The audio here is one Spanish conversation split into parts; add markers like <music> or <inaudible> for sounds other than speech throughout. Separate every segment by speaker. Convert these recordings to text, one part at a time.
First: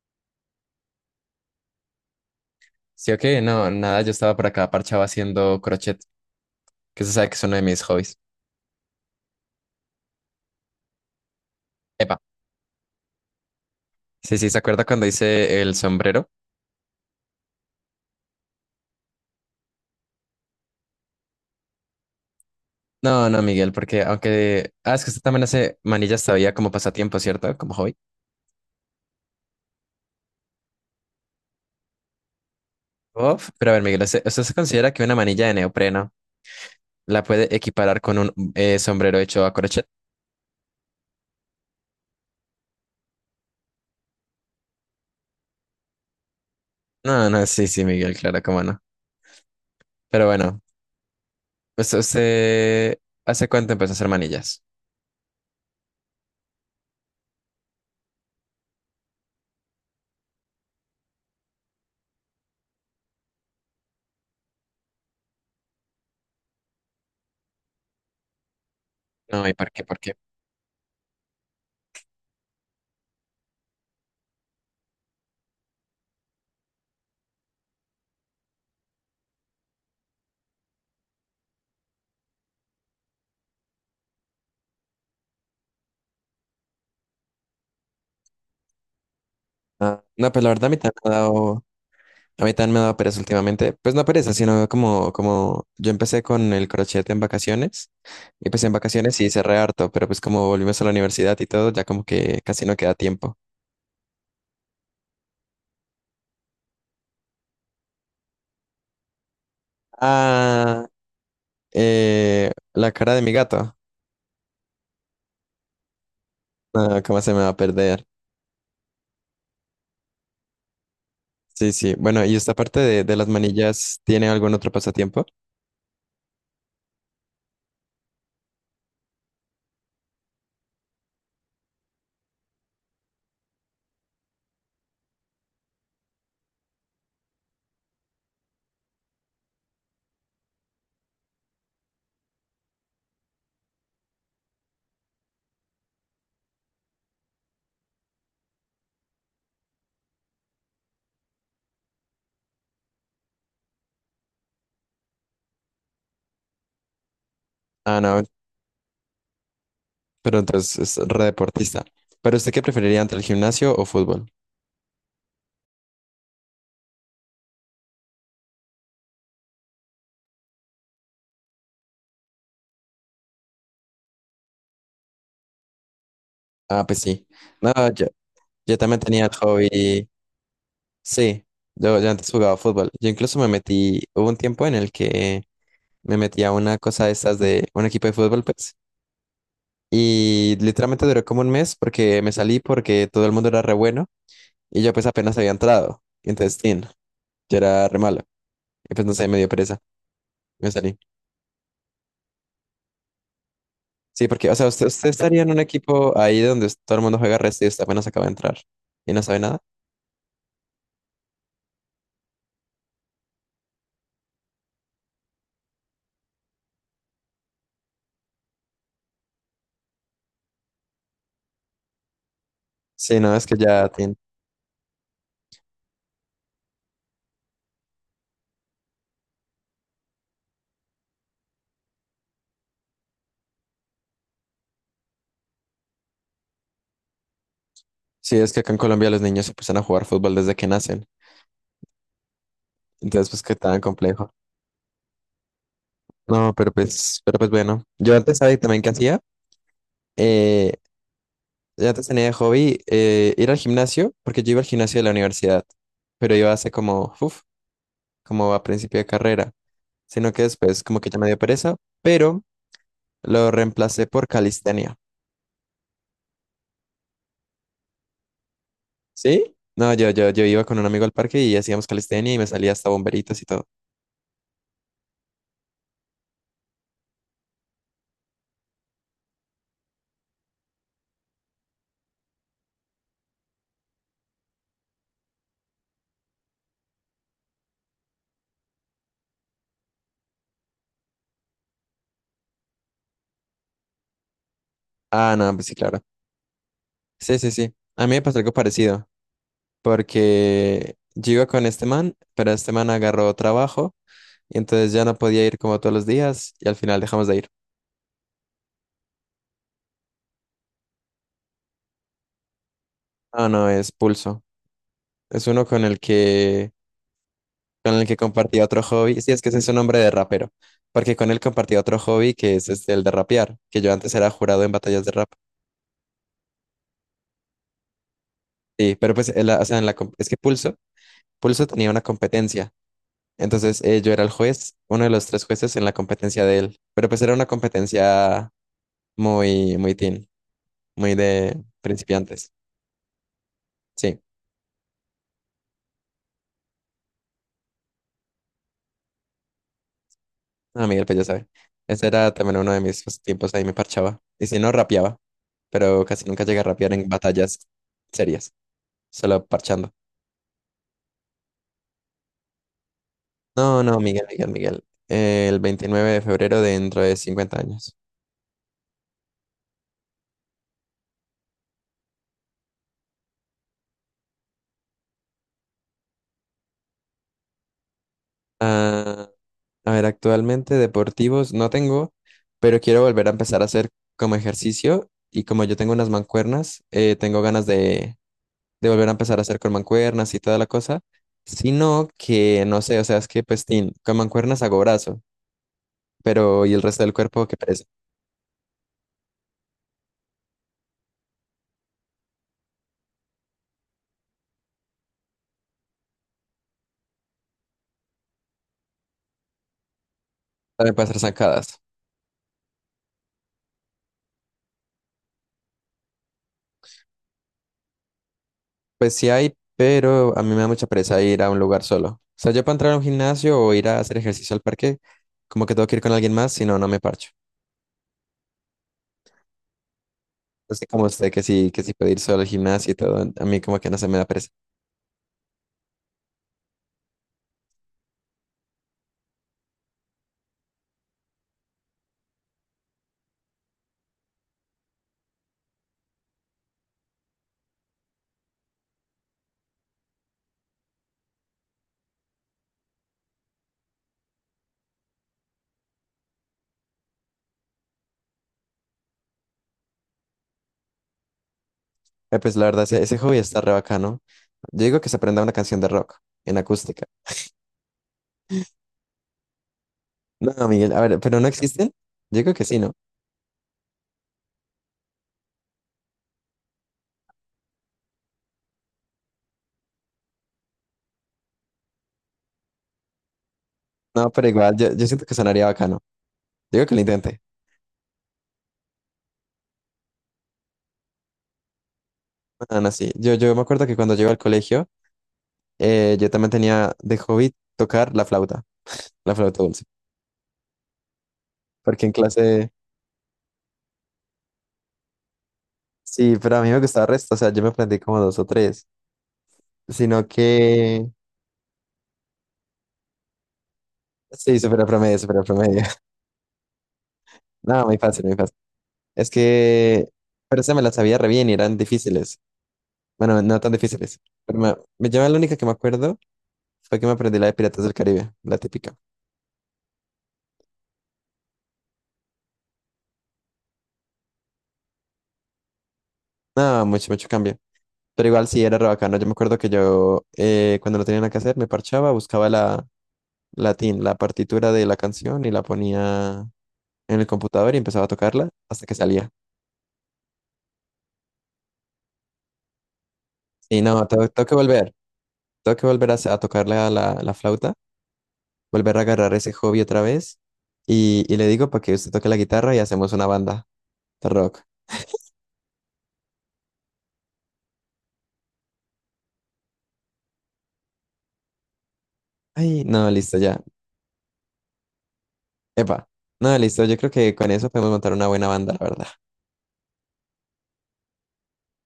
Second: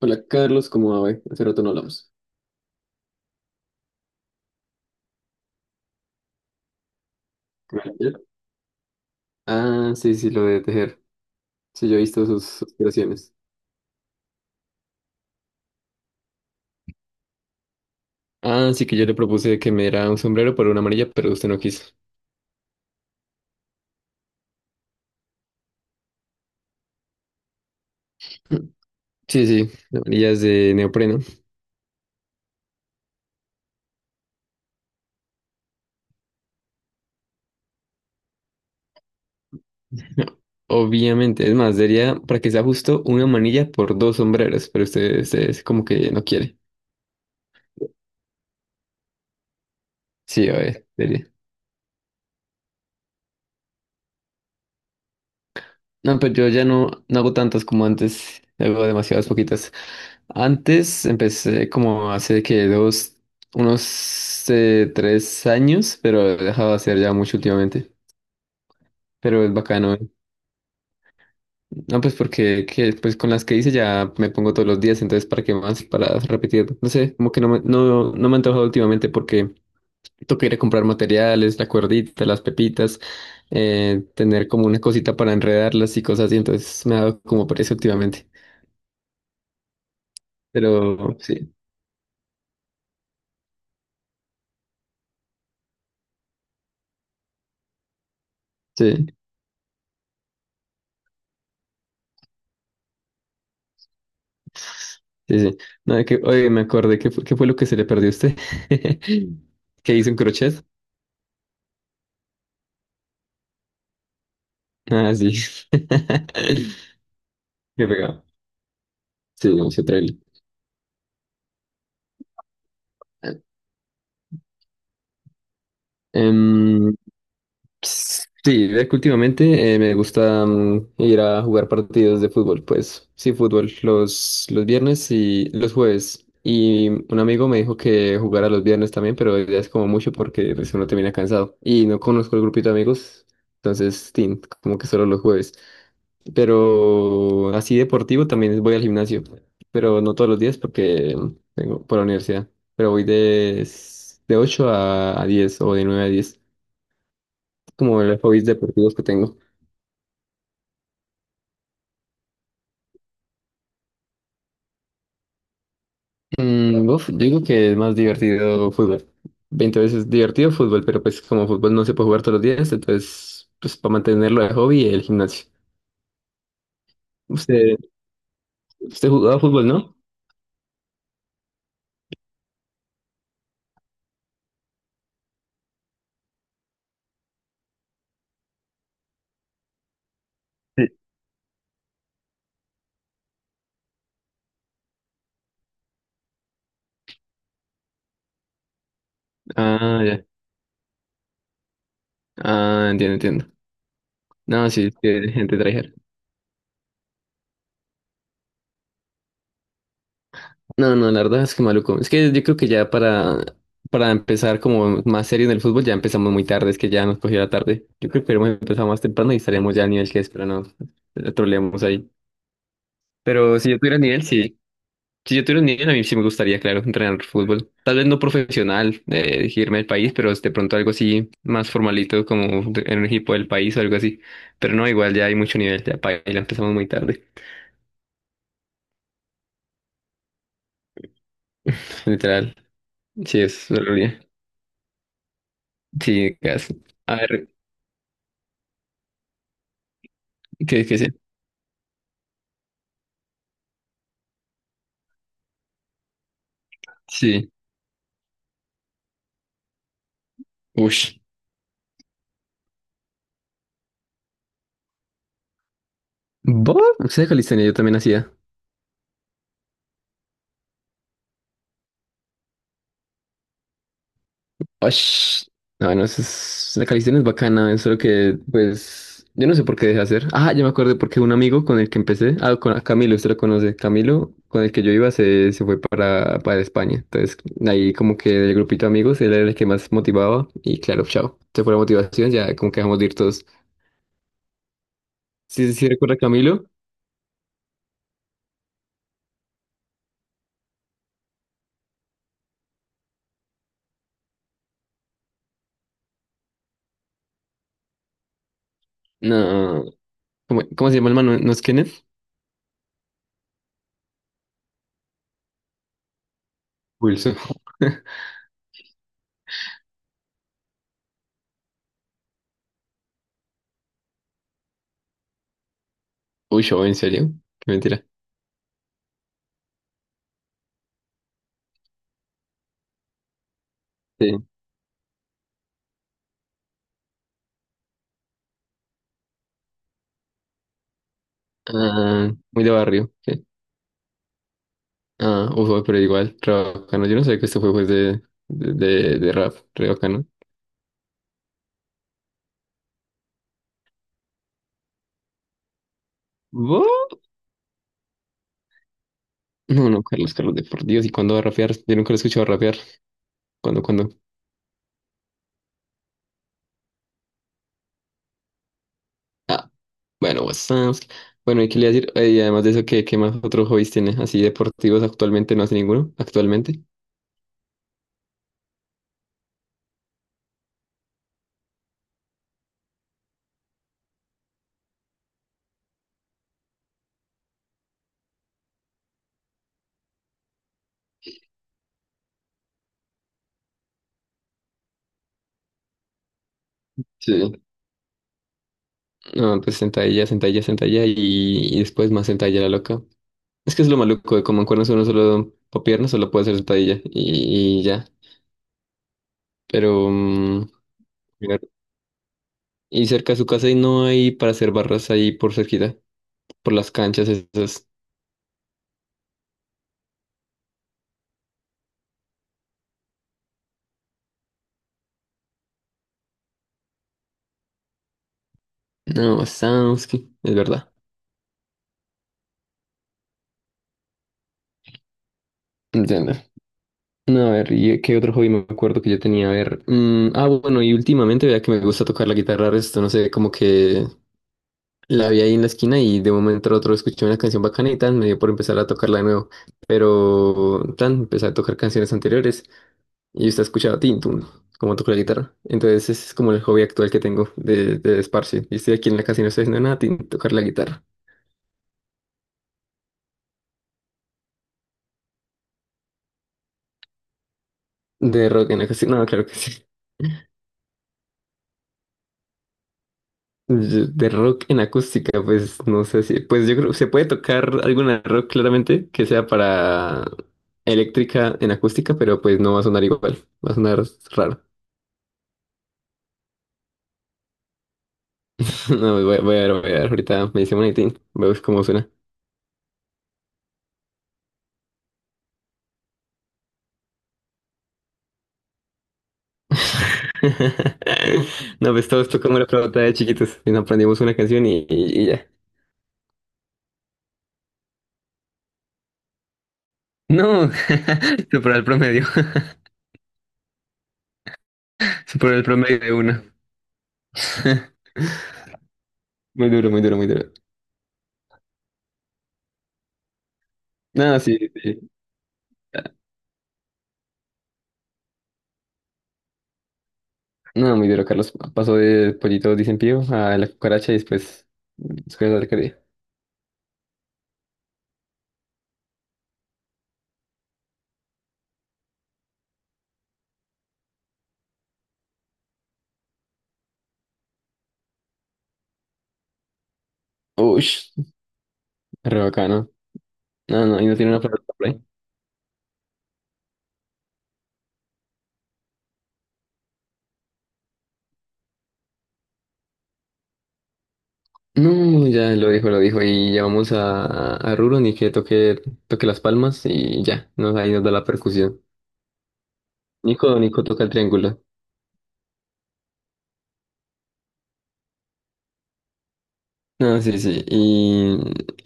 Speaker 1: Hola Carlos, ¿cómo va, güey? Hace rato no hablamos.
Speaker 2: Sí, o qué, no, nada, yo estaba por acá parchado haciendo crochet, que se sabe que es uno de
Speaker 1: ¿Qué
Speaker 2: mis
Speaker 1: me decías?
Speaker 2: hobbies.
Speaker 1: Ah, sí, sí, lo de tejer. Sí, yo he
Speaker 2: Epa,
Speaker 1: visto sus creaciones.
Speaker 2: sí, sí, ¿se acuerda cuando hice el sombrero?
Speaker 1: Ah, sí, que yo le propuse que me diera un sombrero por una amarilla, pero usted no quiso.
Speaker 2: No, no, Miguel, porque aunque... Ah, es que usted también hace manillas todavía como pasatiempo, ¿cierto? Como hobby.
Speaker 1: <clears throat> Sí, sí, la amarilla es de neopreno.
Speaker 2: Uf, pero a ver, Miguel, ¿usted se considera que una manilla de neopreno la puede equiparar con un sombrero hecho a crochet?
Speaker 1: <laughs> Obviamente, es más, sería para que sea justo una manilla por dos sombreros, pero usted es como que no quiere.
Speaker 2: No, no, sí, sí, Miguel, claro, cómo no. Pero
Speaker 1: Sí, a
Speaker 2: bueno,
Speaker 1: ver, sería.
Speaker 2: pues usted... ¿Hace cuánto empezó a hacer manillas?
Speaker 1: No, pero yo ya no, no hago tantas como antes, hago demasiadas poquitas. Antes empecé como hace que dos, unos 3 años, pero he dejado de hacer ya mucho últimamente. Pero
Speaker 2: No, ¿y
Speaker 1: es
Speaker 2: por qué?
Speaker 1: bacano,
Speaker 2: ¿Por
Speaker 1: ¿eh?
Speaker 2: qué?
Speaker 1: No, pues porque que, pues con las que hice ya me pongo todos los días, entonces ¿para qué más? Para repetir. No sé, como que no me ha antojado últimamente porque toca ir a comprar materiales, la cuerdita, las pepitas, tener como una cosita para enredarlas y cosas así, entonces me ha dado como pereza últimamente.
Speaker 2: Ah, no, pues la verdad a mí también me ha
Speaker 1: Pero sí,
Speaker 2: dado... A mí también me daba pereza últimamente. Pues no pereza, sino como, como yo empecé con el crochet en vacaciones. Y pues en
Speaker 1: sí.
Speaker 2: vacaciones sí cerré harto, pero pues como volvimos a la universidad y todo, ya como que casi no queda tiempo.
Speaker 1: Sí, sí. No, que, oye, me acordé, ¿qué fue lo que se le perdió a usted? <laughs> ¿Que hizo un crochet?
Speaker 2: Ah, la cara de mi gato.
Speaker 1: Ah, sí. <laughs>
Speaker 2: Ah, ¿cómo se me va a
Speaker 1: Qué
Speaker 2: perder?
Speaker 1: pegado. Sí, mucho trail.
Speaker 2: Sí, sí. Bueno, y esta parte de las manillas, ¿tiene algún otro pasatiempo?
Speaker 1: Em, sí, ve que últimamente me gusta ir a jugar partidos de fútbol, pues sí, fútbol los viernes y los jueves. Y un amigo me dijo que jugara los viernes también, pero ya es como mucho porque pues, uno termina cansado. Y no conozco el grupito de amigos, entonces, tin, como que solo los jueves. Pero así deportivo también voy al gimnasio, pero no todos los días porque tengo por la universidad. Pero voy de 8 a 10 o de 9 a 10
Speaker 2: Ah,
Speaker 1: como los
Speaker 2: no,
Speaker 1: hobbies deportivos que tengo.
Speaker 2: pero entonces es re deportista. ¿Pero usted qué preferiría entre el gimnasio o fútbol?
Speaker 1: Uf, yo digo que es más divertido fútbol. 20 veces divertido fútbol, pero pues como fútbol no se puede jugar todos los días, entonces pues para mantenerlo de hobby el gimnasio.
Speaker 2: Ah, pues sí. No,
Speaker 1: Usted,
Speaker 2: yo también
Speaker 1: usted
Speaker 2: tenía el
Speaker 1: jugaba fútbol, ¿no?
Speaker 2: hobby. Sí, yo antes jugaba fútbol. Yo incluso me metí, hubo un tiempo en el que me metí a una cosa de estas de un equipo de fútbol, pues, y
Speaker 1: Sí.
Speaker 2: literalmente duró como un mes porque me salí porque todo el mundo era re bueno y yo pues apenas había entrado. Y entonces, tin, yo era re malo. Y pues no sé, me dio pereza.
Speaker 1: Ah, ya.
Speaker 2: Me salí.
Speaker 1: Ah, entiendo, entiendo.
Speaker 2: Sí, porque, o sea,
Speaker 1: No,
Speaker 2: usted,
Speaker 1: sí, es
Speaker 2: usted
Speaker 1: que hay
Speaker 2: estaría en
Speaker 1: gente
Speaker 2: un
Speaker 1: trae.
Speaker 2: equipo ahí donde todo el mundo juega resto y usted apenas acaba de entrar y no sabe nada.
Speaker 1: No, no, no, la verdad es que maluco. Es que yo creo que ya para empezar como más serio en el fútbol ya empezamos muy tarde, es que ya nos cogió la tarde. Yo creo que hemos empezado más temprano y estaríamos ya al nivel que es, pero no, la troleamos ahí.
Speaker 2: Sí, no, es que
Speaker 1: Pero si yo
Speaker 2: ya,
Speaker 1: tuviera
Speaker 2: tin.
Speaker 1: nivel, sí. Si yo tuviera nivel, a mí sí me gustaría, claro, entrenar fútbol. Tal vez no profesional, irme al país, pero de pronto algo así más formalito como en un equipo del país o algo así. Pero no, igual ya hay mucho nivel, ya para la empezamos muy tarde,
Speaker 2: Sí, es que acá en Colombia los niños se empiezan a jugar fútbol desde que nacen.
Speaker 1: literal.
Speaker 2: Entonces,
Speaker 1: Sí,
Speaker 2: pues qué
Speaker 1: es
Speaker 2: tan
Speaker 1: la realidad.
Speaker 2: complejo.
Speaker 1: Sí,
Speaker 2: No,
Speaker 1: gas. A
Speaker 2: pero
Speaker 1: ver,
Speaker 2: pues bueno, yo antes, ¿sabes también qué hacía? Eh,
Speaker 1: ¿qué es?
Speaker 2: yo antes tenía de hobby ir al gimnasio, porque yo iba al gimnasio de la universidad, pero iba hace como, uf,
Speaker 1: Sí.
Speaker 2: como a principio de carrera, sino que después como que
Speaker 1: Ush.
Speaker 2: ya me dio pereza, pero lo reemplacé por calistenia,
Speaker 1: ¿Vos? ¿Usted de calistenia? Yo también hacía.
Speaker 2: ¿sí? No, yo iba con un amigo al parque y hacíamos calistenia y me salía hasta bomberitos y todo.
Speaker 1: Ush. No, no, la calistenia es bacana, es solo que, pues, yo no sé por qué dejé de hacer. Ah, ya me acuerdo porque un amigo con el que empecé, ah, con a Camilo, usted lo conoce, Camilo, con el que yo iba, se fue para España. Entonces, ahí como que del grupito de amigos, él era el que más motivaba y claro, chao. Se fue la motivación, ya como que dejamos de ir todos.
Speaker 2: Ah, no, pues
Speaker 1: ¿Sí,
Speaker 2: sí,
Speaker 1: sí, sí
Speaker 2: claro.
Speaker 1: recuerda a Camilo?
Speaker 2: Sí, sí, sí. A mí me pasó algo parecido, porque yo iba con este man, pero este man agarró trabajo. Y entonces ya no podía ir como todos los días y al final dejamos de ir.
Speaker 1: No, ¿cómo se llama el man? ¿No es Kenneth?
Speaker 2: Ah, no, es Pulso. Es uno con
Speaker 1: Wilson.
Speaker 2: con el que
Speaker 1: <laughs>
Speaker 2: compartía otro hobby. Sí, es que ese es su nombre de rapero. Porque con él compartía otro hobby que es este, el de rapear, que yo antes era jurado en batallas de rap.
Speaker 1: Uy, yo, ¿en serio? Qué mentira.
Speaker 2: Sí, pero pues, en la- o sea, en la, com- es que Pulso tenía una competencia. Entonces yo era el juez, uno de los tres jueces en la competencia de él. Pero pues era una competencia muy, muy teen, muy de
Speaker 1: Ah,
Speaker 2: principiantes.
Speaker 1: muy de barrio. ¿Sí?
Speaker 2: Sí.
Speaker 1: Ah, uff, pero igual, re bacano. Yo no sabía que este juego es de rap, re bacano.
Speaker 2: Ah, Miguel, pues ya sabe. Ese era también uno de mis tiempos, ahí me parchaba. Y si no, rapeaba. Pero casi nunca llegué a rapear en
Speaker 1: ¿Vos?
Speaker 2: batallas serias, solo
Speaker 1: No,
Speaker 2: parchando.
Speaker 1: no, Carlos, Carlos, de por Dios, ¿y cuándo va a rapear? Yo nunca lo he escuchado rapear. ¿Cuándo,
Speaker 2: No, no,
Speaker 1: cuándo?
Speaker 2: Miguel, Miguel, Miguel. El 29 de febrero de dentro de 50 años.
Speaker 1: Ah, bueno, what's. Bueno, ¿y qué le iba a decir? Y además de eso, ¿qué más otros hobbies tiene? Así deportivos actualmente, no hace ninguno, actualmente.
Speaker 2: Ah, a ver, actualmente deportivos no tengo, pero quiero volver a empezar a hacer como ejercicio y como yo tengo unas mancuernas, tengo ganas de volver a empezar a hacer con mancuernas y toda la cosa, sino que no sé, o sea, es que pues tin, con mancuernas hago brazo pero y el resto del cuerpo, qué
Speaker 1: Sí.
Speaker 2: pereza.
Speaker 1: No, pues sentadilla, sentadilla, sentadilla y después más sentadilla la loca. Es que es lo maluco de como en cuernos uno solo, o piernas solo puede hacer sentadilla y ya. Pero,
Speaker 2: También puede hacer
Speaker 1: mira,
Speaker 2: zancadas.
Speaker 1: y cerca de su casa y no hay para hacer barras ahí por cerquita, por las canchas esas.
Speaker 2: Pues sí hay, pero a mí me da mucha pereza ir a un lugar solo. O sea, yo para entrar a un gimnasio o ir a hacer ejercicio al parque, como que tengo que ir con alguien más, si no, no me parcho.
Speaker 1: No, Samsky, es
Speaker 2: Así
Speaker 1: verdad.
Speaker 2: como usted que sí puede ir solo al gimnasio y todo, a mí como que no se me da pereza.
Speaker 1: Entiendo. No, a ver, ¿y qué otro hobby me acuerdo que yo tenía? A ver, ah, bueno, y últimamente vea que me gusta tocar la guitarra, esto no sé, como que la vi ahí en la esquina y de un momento a otro escuché una canción bacana y tan, me dio por empezar a tocarla de nuevo. Pero tan, empecé a tocar canciones anteriores y usted ha escuchado Tintun, como toco la guitarra. Entonces ese es como el hobby actual que tengo de esparcio. Y estoy aquí en la casa y no estoy haciendo nada, tin, tocar la guitarra.
Speaker 2: Pues la verdad, ese hobby está re bacano. Yo digo que se aprenda una canción de rock en acústica.
Speaker 1: De rock en acústica, no, claro que sí.
Speaker 2: No, Miguel, a ver, ¿pero no existen? Yo digo que sí, ¿no?
Speaker 1: Yo... De rock en acústica, pues no sé si, pues yo creo, se puede tocar alguna rock claramente que sea para eléctrica en acústica, pero pues no va a sonar igual, va a sonar
Speaker 2: No, pero
Speaker 1: raro.
Speaker 2: igual,
Speaker 1: <laughs>
Speaker 2: yo siento que sonaría bacano. Yo digo que lo intente.
Speaker 1: No, voy a ver, ahorita me dice un tin, veo cómo suena.
Speaker 2: Ah, no, no, sí. Yo me acuerdo que cuando llego al colegio, yo también tenía de hobby tocar la flauta dulce,
Speaker 1: <laughs> No,
Speaker 2: porque
Speaker 1: pues
Speaker 2: en
Speaker 1: todos tocamos la
Speaker 2: clase,
Speaker 1: flauta de chiquitos y nos aprendimos una canción y ya.
Speaker 2: sí, pero a mí me gustaba el resto, o sea, yo me aprendí como dos o tres, sino
Speaker 1: No,
Speaker 2: que,
Speaker 1: <laughs> superó el promedio.
Speaker 2: sí, super promedio,
Speaker 1: <laughs>
Speaker 2: super
Speaker 1: Superó el
Speaker 2: promedio.
Speaker 1: promedio de
Speaker 2: <laughs>
Speaker 1: uno.
Speaker 2: No,
Speaker 1: <laughs>
Speaker 2: muy fácil, muy fácil. Es
Speaker 1: Muy duro, muy
Speaker 2: que,
Speaker 1: duro, muy duro.
Speaker 2: pero se me las sabía re bien y eran difíciles. Bueno, no tan difíciles,
Speaker 1: No, sí,
Speaker 2: pero
Speaker 1: sí.
Speaker 2: yo la única que me acuerdo fue que me aprendí la de Piratas del Caribe, la típica.
Speaker 1: No, muy duro, Carlos. Pasó de pollito dicen pío a la cucaracha y después de alcaldía.
Speaker 2: No, mucho, mucho cambio. Pero igual sí era re bacano. Yo me acuerdo que yo, cuando no tenía nada que hacer, me parchaba, buscaba la, latín, la partitura de la canción y la ponía en el computador y empezaba a tocarla hasta que salía.
Speaker 1: Uy, re bacano.
Speaker 2: Y
Speaker 1: No, no, y
Speaker 2: no,
Speaker 1: no tiene una palabra por ahí.
Speaker 2: tengo que volver a, sa- a tocarle a la flauta, volver a agarrar ese hobby otra vez y le digo para que usted toque la guitarra y hacemos una banda de rock.
Speaker 1: No, ya lo dijo, lo dijo. Y ya vamos a, Rulo, ni que toque, toque las palmas y ya, nos, ahí nos da la percusión.
Speaker 2: Ay, no, listo,
Speaker 1: Nico,
Speaker 2: ya.
Speaker 1: Nico toca el triángulo.
Speaker 2: Epa, no, listo, yo creo que con eso podemos montar una buena banda, la verdad.
Speaker 1: No, sí, sí. Y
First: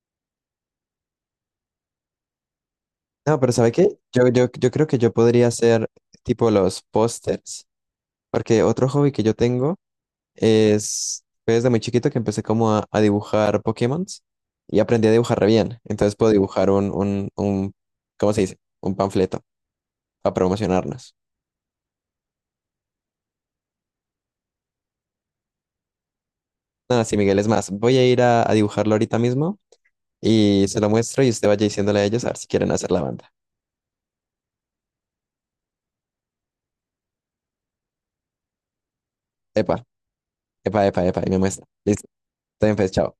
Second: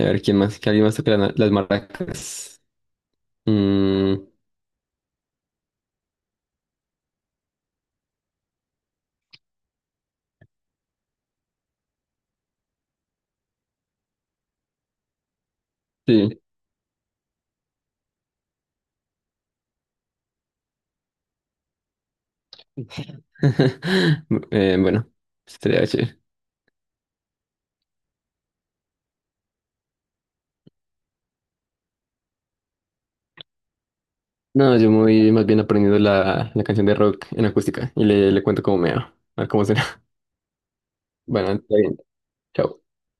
Speaker 1: a ver quién más, que alguien más toque las maracas.
Speaker 2: No, pero ¿sabe qué?
Speaker 1: Mm,
Speaker 2: Yo creo que yo podría hacer tipo los pósters, porque otro hobby que yo tengo es, fue desde muy chiquito que empecé como a dibujar Pokémon y aprendí a dibujar re bien. Entonces puedo
Speaker 1: sí.
Speaker 2: dibujar un, ¿cómo se dice? Un panfleto para promocionarnos.
Speaker 1: <laughs> Bueno, estaría chévere.
Speaker 2: Nada, sí, Miguel, es más, voy a ir a dibujarlo ahorita mismo y se lo muestro y usted vaya diciéndole a ellos a ver si quieren hacer la banda.
Speaker 1: No, yo me voy más bien aprendiendo la, la canción de rock en acústica y le cuento cómo me va. A ver cómo
Speaker 2: Epa,
Speaker 1: será. <laughs>
Speaker 2: epa, y me
Speaker 1: Bueno,
Speaker 2: muestra.
Speaker 1: está bien.
Speaker 2: Listo, está bien,
Speaker 1: Chao.
Speaker 2: pues, chao.